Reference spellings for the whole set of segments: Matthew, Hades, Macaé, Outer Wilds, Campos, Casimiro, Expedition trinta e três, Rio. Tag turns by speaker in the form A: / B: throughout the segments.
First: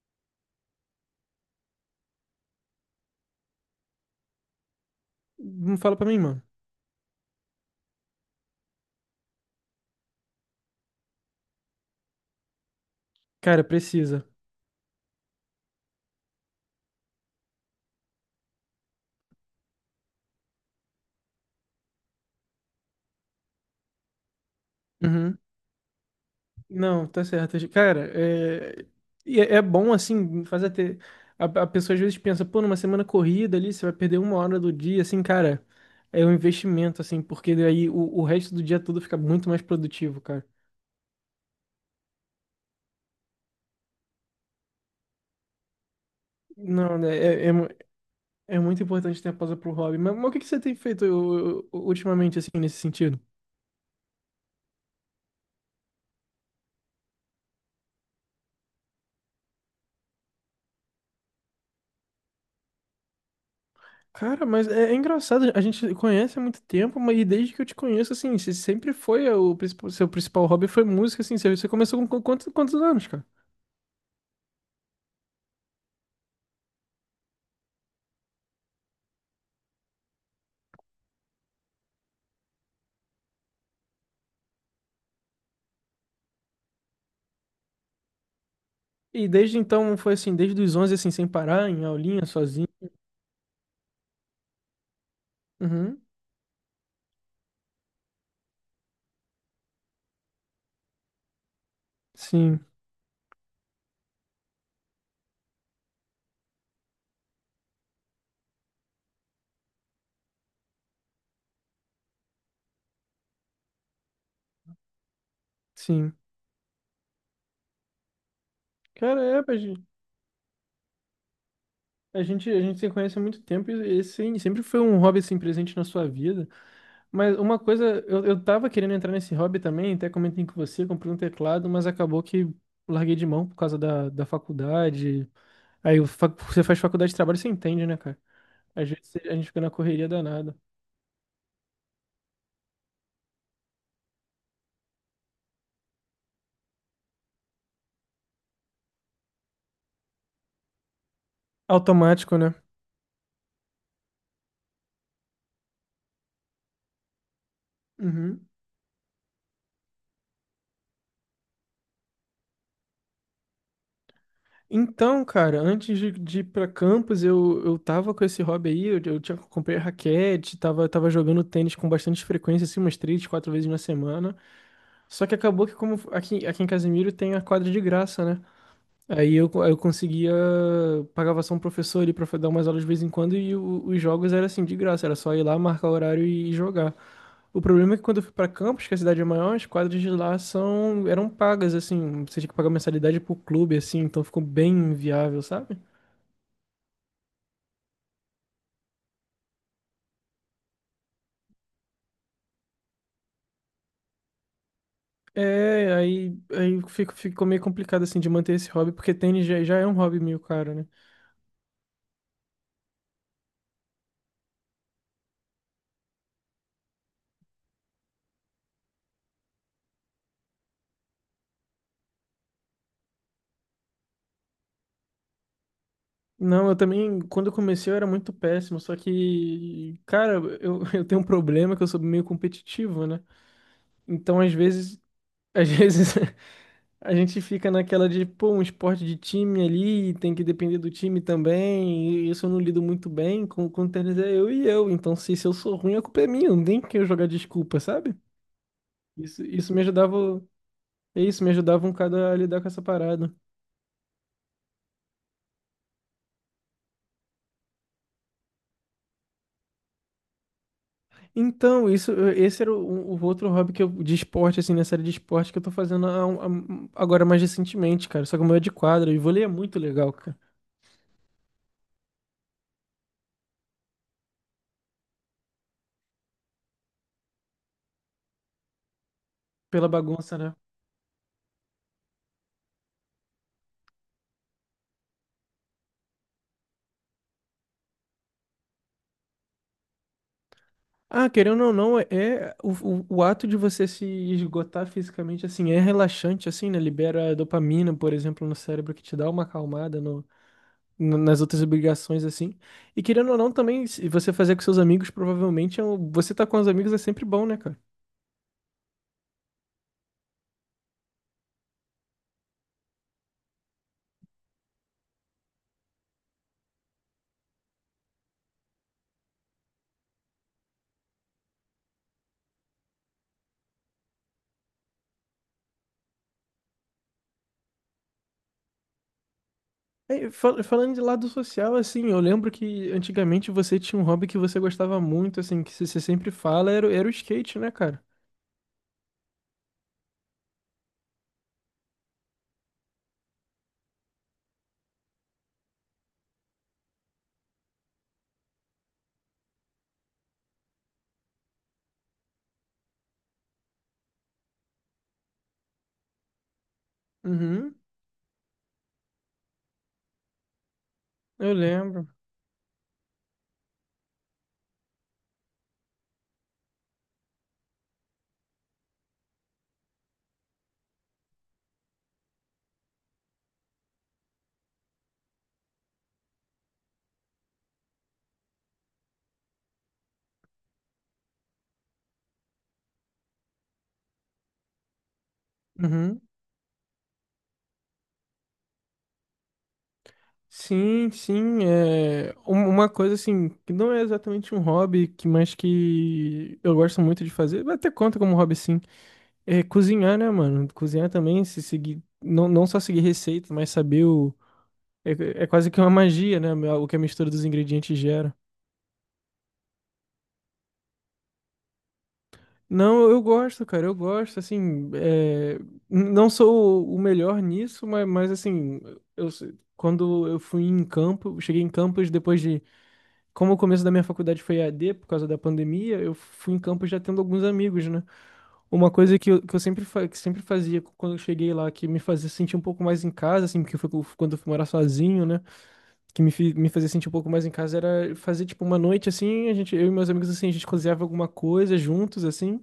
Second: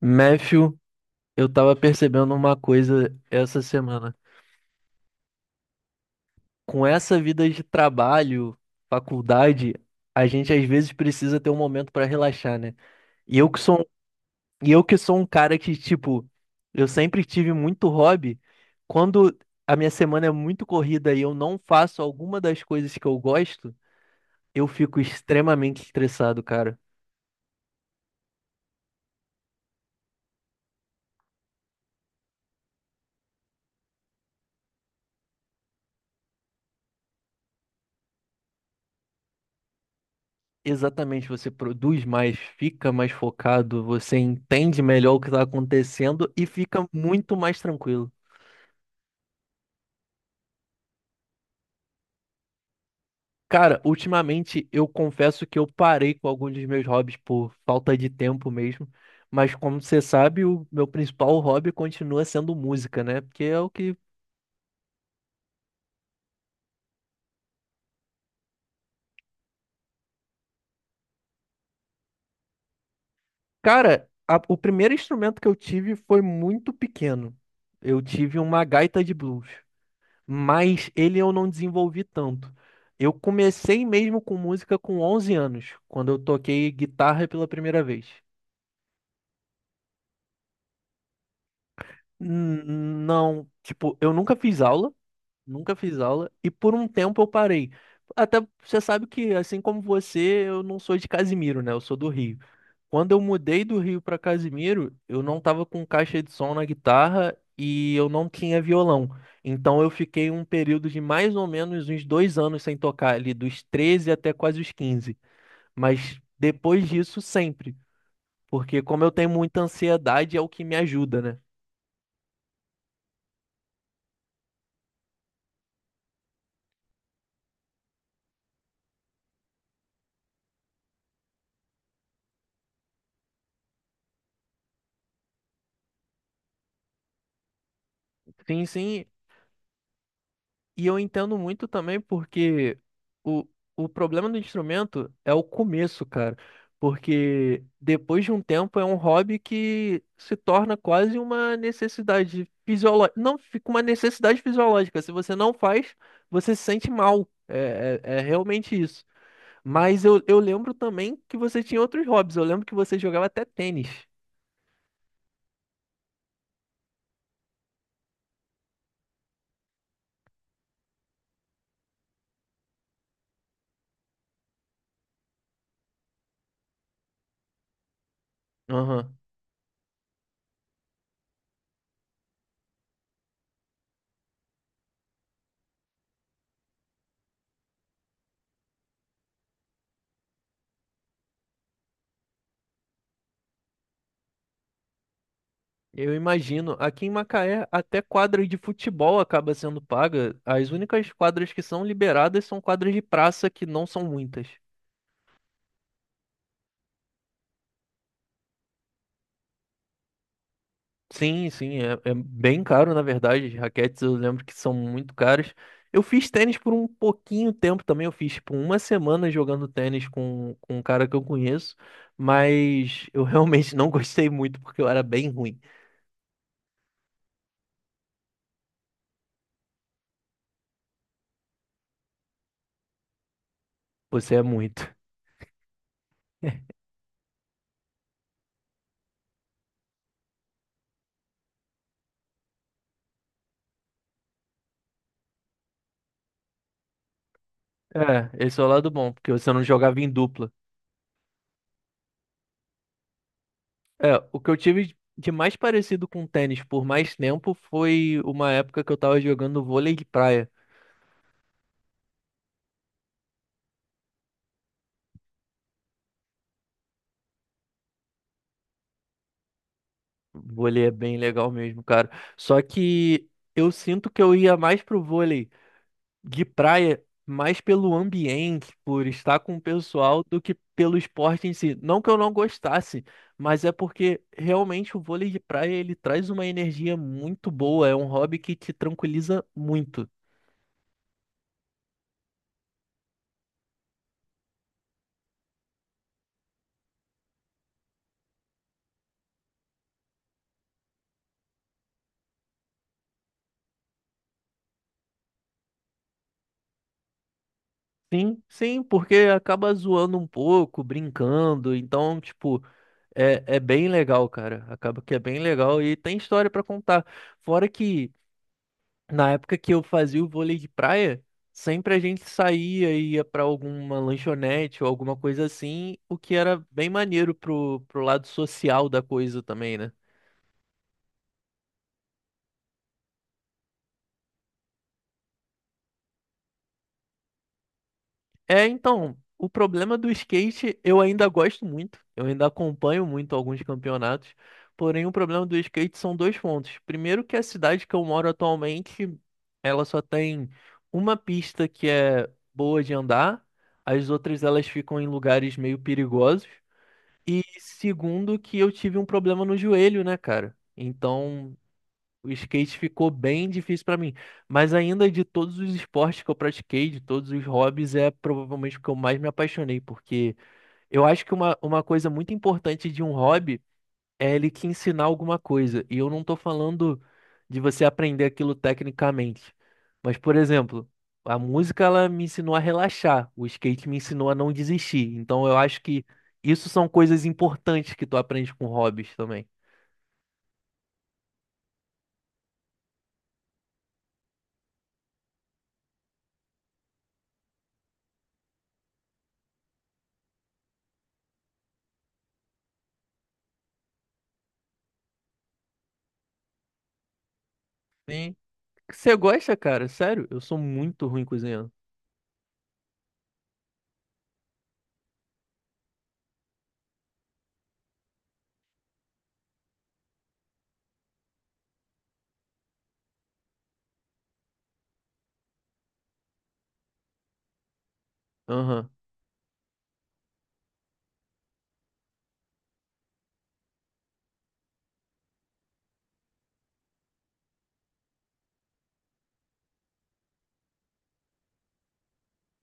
A: Matthew, eu tava percebendo uma coisa essa semana.
B: Não fala pra mim, mano.
A: Com essa vida de trabalho, faculdade, a gente às vezes precisa ter um momento pra relaxar, né? E eu que
B: Cara,
A: sou, um,
B: precisa.
A: e eu que sou um cara que, tipo, eu sempre tive muito hobby. Quando a minha semana é muito corrida e eu não faço alguma das coisas que eu gosto, eu fico
B: Uhum.
A: extremamente estressado, cara.
B: Não, tá certo. Cara, é bom assim, fazer ter. A pessoa às vezes pensa, pô, numa semana corrida ali, você vai perder uma hora do dia, assim, cara, é um investimento, assim, porque daí o resto do dia todo fica muito mais produtivo, cara.
A: Exatamente, você produz mais, fica mais focado, você entende melhor o que está acontecendo e fica
B: Não, né?
A: muito
B: É, é,
A: mais
B: mu-
A: tranquilo.
B: é muito importante ter a pausa pro hobby. Mas o que que você tem feito ultimamente, assim, nesse sentido?
A: Cara, ultimamente eu confesso que eu parei com alguns dos meus hobbies por falta de tempo mesmo, mas como você sabe, o meu principal hobby continua sendo música, né? Porque é o que.
B: Cara, mas é, é engraçado, a gente conhece há muito tempo, mas e desde que eu te conheço, assim, você sempre foi o principal, seu principal hobby foi música, assim, você começou com quantos anos, cara?
A: Cara, o primeiro instrumento que eu tive foi muito pequeno. Eu tive uma gaita de blues, mas ele eu não desenvolvi tanto. Eu comecei mesmo com música com 11 anos, quando eu toquei guitarra pela primeira vez.
B: E desde então foi assim, desde os 11 assim, sem parar, em aulinha, sozinho.
A: N- Não, tipo, eu nunca fiz aula,
B: Uhum.
A: e por um tempo eu parei. Até você sabe que, assim como você, eu não sou de Casimiro, né? Eu sou do Rio.
B: Sim,
A: Quando eu mudei do Rio para Casimiro, eu não tava com caixa de som na guitarra e eu não tinha violão. Então eu fiquei um período de mais ou menos uns 2 anos sem tocar, ali dos 13 até quase os 15.
B: sim.
A: Mas depois disso, sempre. Porque como eu
B: Cara,
A: tenho
B: é, a
A: muita
B: gente,
A: ansiedade, é o que me ajuda, né?
B: a gente a gente se conhece há muito tempo e esse sempre foi um hobby, assim, presente na sua vida. Mas uma coisa, eu tava querendo entrar nesse hobby também, até comentei com você, comprei um teclado, mas acabou que larguei de mão por causa da faculdade. Aí o você faz faculdade de trabalho, você entende, né, cara?
A: Sim,
B: Às
A: sim.
B: vezes a gente fica na correria danada.
A: E eu entendo muito também porque o, o problema do instrumento é o começo, cara. Porque depois de um tempo é um hobby que se torna quase uma
B: Automático,
A: necessidade
B: né?
A: fisiológica. Não, fica uma necessidade fisiológica. Se você não faz, você se sente mal. É
B: Uhum.
A: realmente isso. Mas eu lembro também que você tinha outros hobbies. Eu lembro que você jogava até tênis.
B: Então, cara, antes de ir pra campus, eu tava com esse hobby aí, eu tinha, comprei raquete, tava jogando tênis com bastante frequência, assim, umas três, quatro vezes na semana. Só que acabou que como aqui, aqui em Casimiro tem a quadra de graça, né?
A: Aham.
B: Aí eu conseguia, pagava só um professor ali pra dar umas aulas de vez em quando e os jogos era assim, de graça, era só ir lá, marcar o horário e jogar. O problema é que quando eu fui pra Campos, que a cidade é maior, as quadras de lá são, eram pagas, assim, você tinha que pagar mensalidade pro clube, assim, então ficou bem inviável, sabe?
A: Eu imagino, aqui em Macaé, até quadra de futebol acaba sendo paga. As únicas quadras que são liberadas são quadras de praça, que não são muitas.
B: É, ficou meio complicado, assim, de manter esse hobby, porque tênis já é um hobby meio caro, né?
A: Sim, sim, é, é bem caro, na verdade. As raquetes eu lembro que são muito caras. Eu fiz tênis por um pouquinho tempo também. Eu fiz, tipo, uma semana jogando tênis com, um cara que eu conheço, mas eu realmente não gostei muito porque eu era bem ruim.
B: Não, eu também, quando eu comecei eu era muito péssimo, só que, cara, eu, eu tenho um problema que eu sou meio competitivo, né?
A: Você
B: Então,
A: é
B: às
A: muito.
B: vezes, às vezes a gente fica naquela de, pô, um esporte de time ali, tem que depender do time também. E isso eu não lido muito bem. Com o tênis é eu e eu. Então, se eu sou ruim, a culpa é minha. Não tem que eu jogar desculpa, sabe?
A: É, esse é o lado bom, porque
B: Isso,
A: você não
B: isso me
A: jogava em
B: ajudava.
A: dupla.
B: É isso, me ajudava um bocado a lidar com essa parada.
A: É, o que eu tive de mais parecido com tênis por mais tempo foi uma época que eu tava jogando vôlei de praia.
B: Então, isso, esse era o outro hobby que eu, de esporte, assim, na série de esporte que eu tô fazendo agora mais recentemente, cara. Só que o meu é de quadra e vôlei é muito legal, cara.
A: Vôlei é bem legal mesmo, cara. Só que eu sinto que eu ia mais pro vôlei de praia, mais pelo ambiente, por estar com o
B: Pela
A: pessoal,
B: bagunça,
A: do
B: né?
A: que pelo esporte em si. Não que eu não gostasse, mas é porque realmente o vôlei de praia ele traz uma energia muito boa, é um hobby que te tranquiliza muito.
B: Ah, querendo ou não, é o ato de você se esgotar fisicamente, assim, é relaxante, assim, né? Libera dopamina, por exemplo, no cérebro, que te dá uma acalmada nas outras obrigações, assim. E querendo ou não, também, se você fazer com seus amigos, provavelmente, você tá com os amigos é sempre bom, né, cara?
A: Sim, sim, porque acaba zoando um pouco, brincando, então, tipo, é, é bem legal, cara. Acaba que é bem legal e tem história pra contar. Fora que, na época que eu fazia o vôlei de praia, sempre a gente saía e ia pra alguma lanchonete ou alguma coisa assim, o que era bem maneiro pro lado social da coisa também, né?
B: É, falando de lado social, assim, eu lembro que antigamente você tinha um hobby que você gostava muito, assim, que você sempre fala, era, era o skate, né, cara?
A: É, então, o problema do skate eu ainda gosto muito, eu ainda acompanho muito alguns campeonatos, porém o problema do skate são dois pontos. Primeiro que a cidade que eu moro atualmente, ela só tem uma pista que é boa de andar, as outras elas ficam em lugares meio perigosos. E
B: Uhum,
A: segundo que eu tive um problema no joelho, né, cara?
B: eu
A: Então,
B: lembro.
A: o skate ficou bem difícil pra mim, mas ainda de todos os esportes que eu pratiquei, de todos os hobbies, é provavelmente o que eu mais me apaixonei, porque eu acho que uma coisa muito importante de um hobby é ele te ensinar alguma coisa. E eu não tô falando de você aprender aquilo tecnicamente, mas, por exemplo, a música ela me ensinou a relaxar, o skate me ensinou a não desistir. Então eu acho que
B: Uhum.
A: isso são coisas importantes que tu aprende com hobbies também.
B: Sim, sim, uma coisa assim, que não é exatamente um hobby, que mas que eu gosto muito de fazer, até conta como hobby sim, é cozinhar, né, mano? Cozinhar também, se seguir, não só seguir receita, mas saber o... É, é quase que uma magia, né, o que a mistura dos ingredientes gera.
A: Você gosta, cara? Sério? Eu sou muito ruim cozinhando.
B: Não, eu gosto, cara, eu gosto, assim, não sou o melhor nisso, mas, assim, eu, quando eu fui em campo, cheguei em campos depois de como o começo da minha faculdade foi EAD por causa da pandemia, eu fui em campus já tendo alguns amigos, né?
A: Aham.
B: Uma coisa que sempre fazia quando eu cheguei lá, que me fazia sentir um pouco mais em casa, assim, porque foi quando eu fui morar sozinho, né? Que me fazia sentir um pouco mais em casa era fazer, tipo, uma noite, assim, a gente, eu e meus amigos, assim, a gente cozinhava alguma coisa juntos, assim,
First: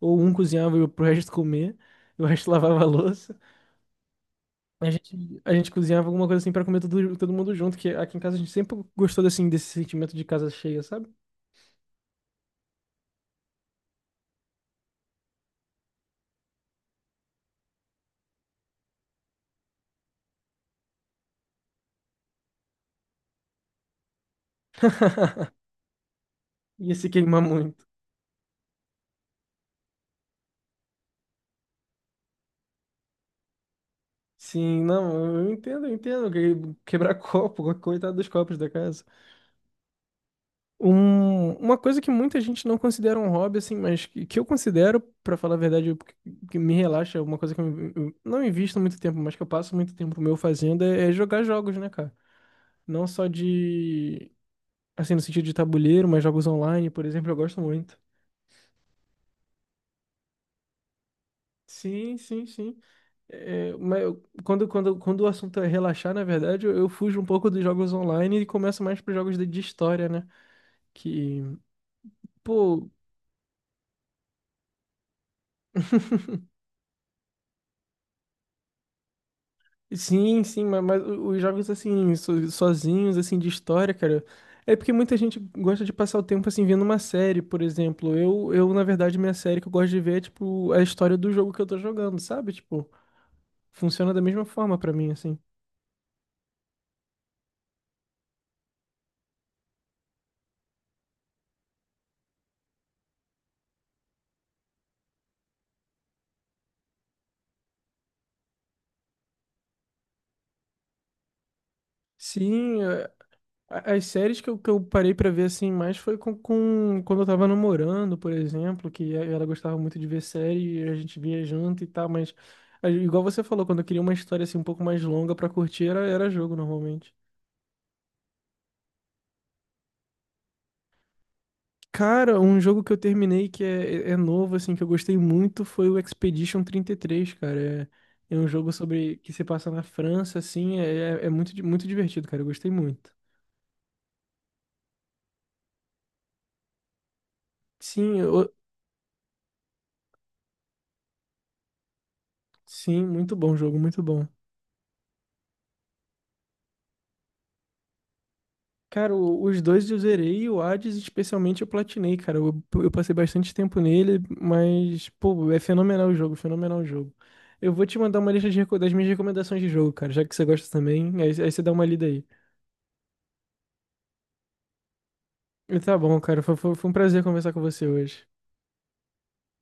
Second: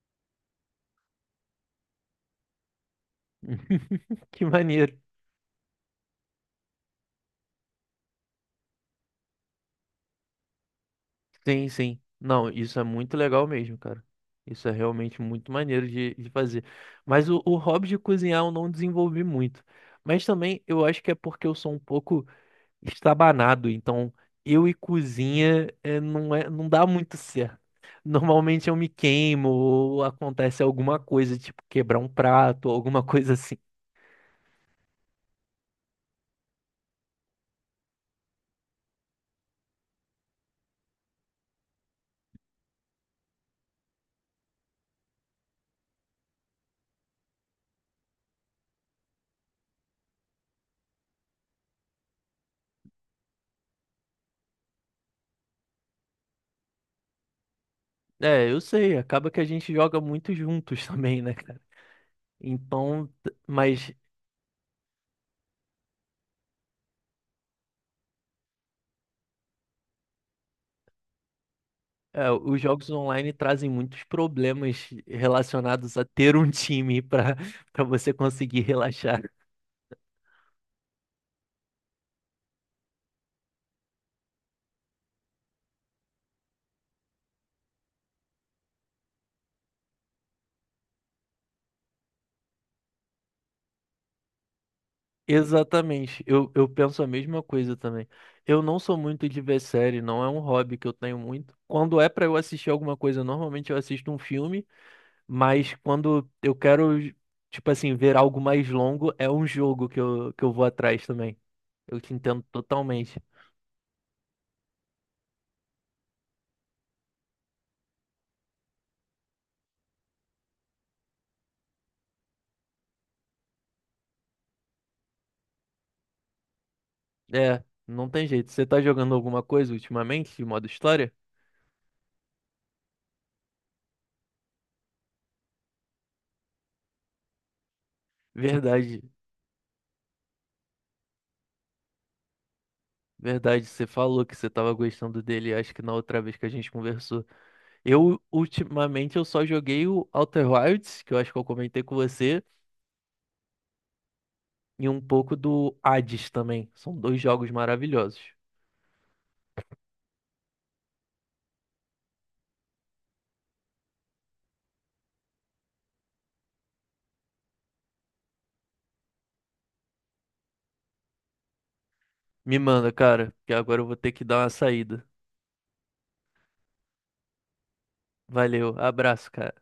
B: ou um cozinhava e pro resto comer, e o resto lavava a louça.
A: Que maneiro.
B: A gente cozinhava alguma coisa, assim, pra comer todo mundo junto, que aqui em casa a gente sempre gostou, assim, desse sentimento de casa cheia, sabe?
A: Sim, sim. Não, isso é muito legal mesmo, cara. Isso é realmente muito maneiro de fazer. Mas o hobby de cozinhar eu não desenvolvi muito. Mas também eu acho que é porque eu sou um pouco estabanado. Então, eu e cozinha não dá
B: Ia se
A: muito
B: queimar
A: certo.
B: muito.
A: Normalmente eu me queimo ou acontece alguma coisa, tipo quebrar um prato ou alguma coisa assim.
B: Sim, não, eu entendo, eu entendo. Quebrar copo, coitado dos copos da casa. Uma coisa que muita gente não considera um hobby, assim, mas que eu considero, pra falar a verdade, o que que me relaxa, uma coisa que eu não invisto muito tempo, mas que eu passo muito tempo meu fazendo é jogar jogos, né, cara? Não só de, assim, no sentido de tabuleiro, mas jogos online, por exemplo, eu gosto muito.
A: É, eu sei, acaba que a gente joga muito juntos também, né, cara?
B: Sim, sim, sim.
A: Então,
B: É,
A: mas
B: mas quando o assunto é relaxar, na verdade, eu fujo um pouco dos jogos online e começo mais para jogos de história, né? Que,
A: é, os
B: pô,
A: jogos online trazem muitos problemas relacionados a ter um time para você conseguir relaxar.
B: sim, sim, mas, os jogos assim, sozinhos, assim, de história, cara. É porque muita gente gosta de passar o tempo assim vendo uma série, por exemplo. Eu, na verdade, minha série que eu gosto de ver é tipo a história do jogo que eu tô jogando, sabe? Tipo, funciona da mesma forma pra mim, assim.
A: Exatamente, eu penso a mesma coisa também. Eu não sou muito de ver série, não é um hobby que eu tenho muito. Quando é para eu assistir alguma coisa, normalmente eu assisto um filme. Mas quando eu quero, tipo assim, ver algo mais longo, é um jogo que eu vou atrás também. Eu te entendo
B: Sim.
A: totalmente.
B: As séries que eu parei pra ver assim mais foi quando eu tava namorando, por exemplo, ela gostava muito de ver série e a gente via junto e tal, mas igual você falou, quando eu queria uma história assim um pouco mais longa pra curtir, era jogo normalmente.
A: É, não tem jeito. Você tá jogando alguma coisa ultimamente, de modo história?
B: Cara, um jogo que eu terminei que é novo, assim, que eu gostei muito foi o Expedition 33 cara. É, é um jogo
A: Verdade,
B: sobre que se passa na França, assim, é muito divertido, cara. Eu gostei muito.
A: verdade. Você falou que você tava gostando dele, acho que na outra vez que a gente conversou.
B: Sim,
A: Eu, ultimamente, eu só joguei o Outer Wilds, que eu acho que eu comentei com você,
B: sim, muito bom jogo, muito bom.
A: e um pouco do Hades também. São dois jogos maravilhosos.
B: Cara, os dois eu zerei e o Hades especialmente eu platinei, cara. Eu passei bastante tempo nele, mas, pô, é fenomenal o jogo, fenomenal o jogo. Eu vou te mandar uma lista de, das minhas recomendações de jogo, cara, já que você gosta também, aí você dá uma lida aí.
A: Me manda, cara, que agora eu vou ter que dar uma saída.
B: E tá bom, cara, foi um prazer conversar com você hoje.
A: Valeu, abraço, cara.